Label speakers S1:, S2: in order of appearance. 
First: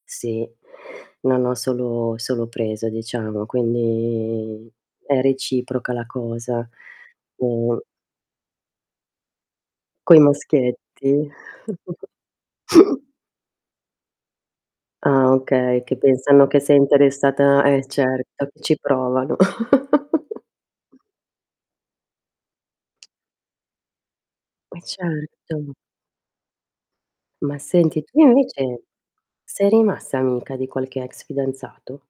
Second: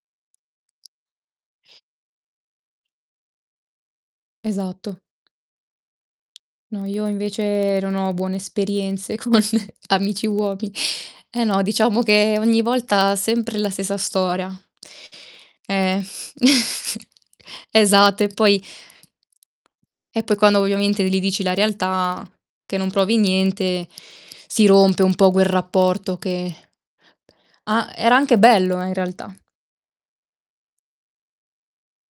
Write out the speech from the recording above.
S1: Sì, non ho solo solo preso diciamo, quindi
S2: Esatto.
S1: è reciproca la cosa.
S2: No, io invece
S1: Uhm
S2: non ho buone esperienze con
S1: Coi
S2: amici uobi
S1: maschietti.
S2: eh no, diciamo che ogni volta sempre la stessa storia.
S1: Ah okay, che
S2: Eh,
S1: pensano che sei interessata eh
S2: esatto. E
S1: certo, che
S2: poi
S1: ci provano.
S2: e poi quando ovviamente li dici la realtà, che non provi niente, si
S1: Eh
S2: rompe un po' quel
S1: certo.
S2: rapporto che
S1: Ma
S2: a
S1: senti,
S2: era
S1: tu
S2: anche bello,
S1: invece
S2: eh, in realtà.
S1: sei rimasta amica di qualche ex fidanzato?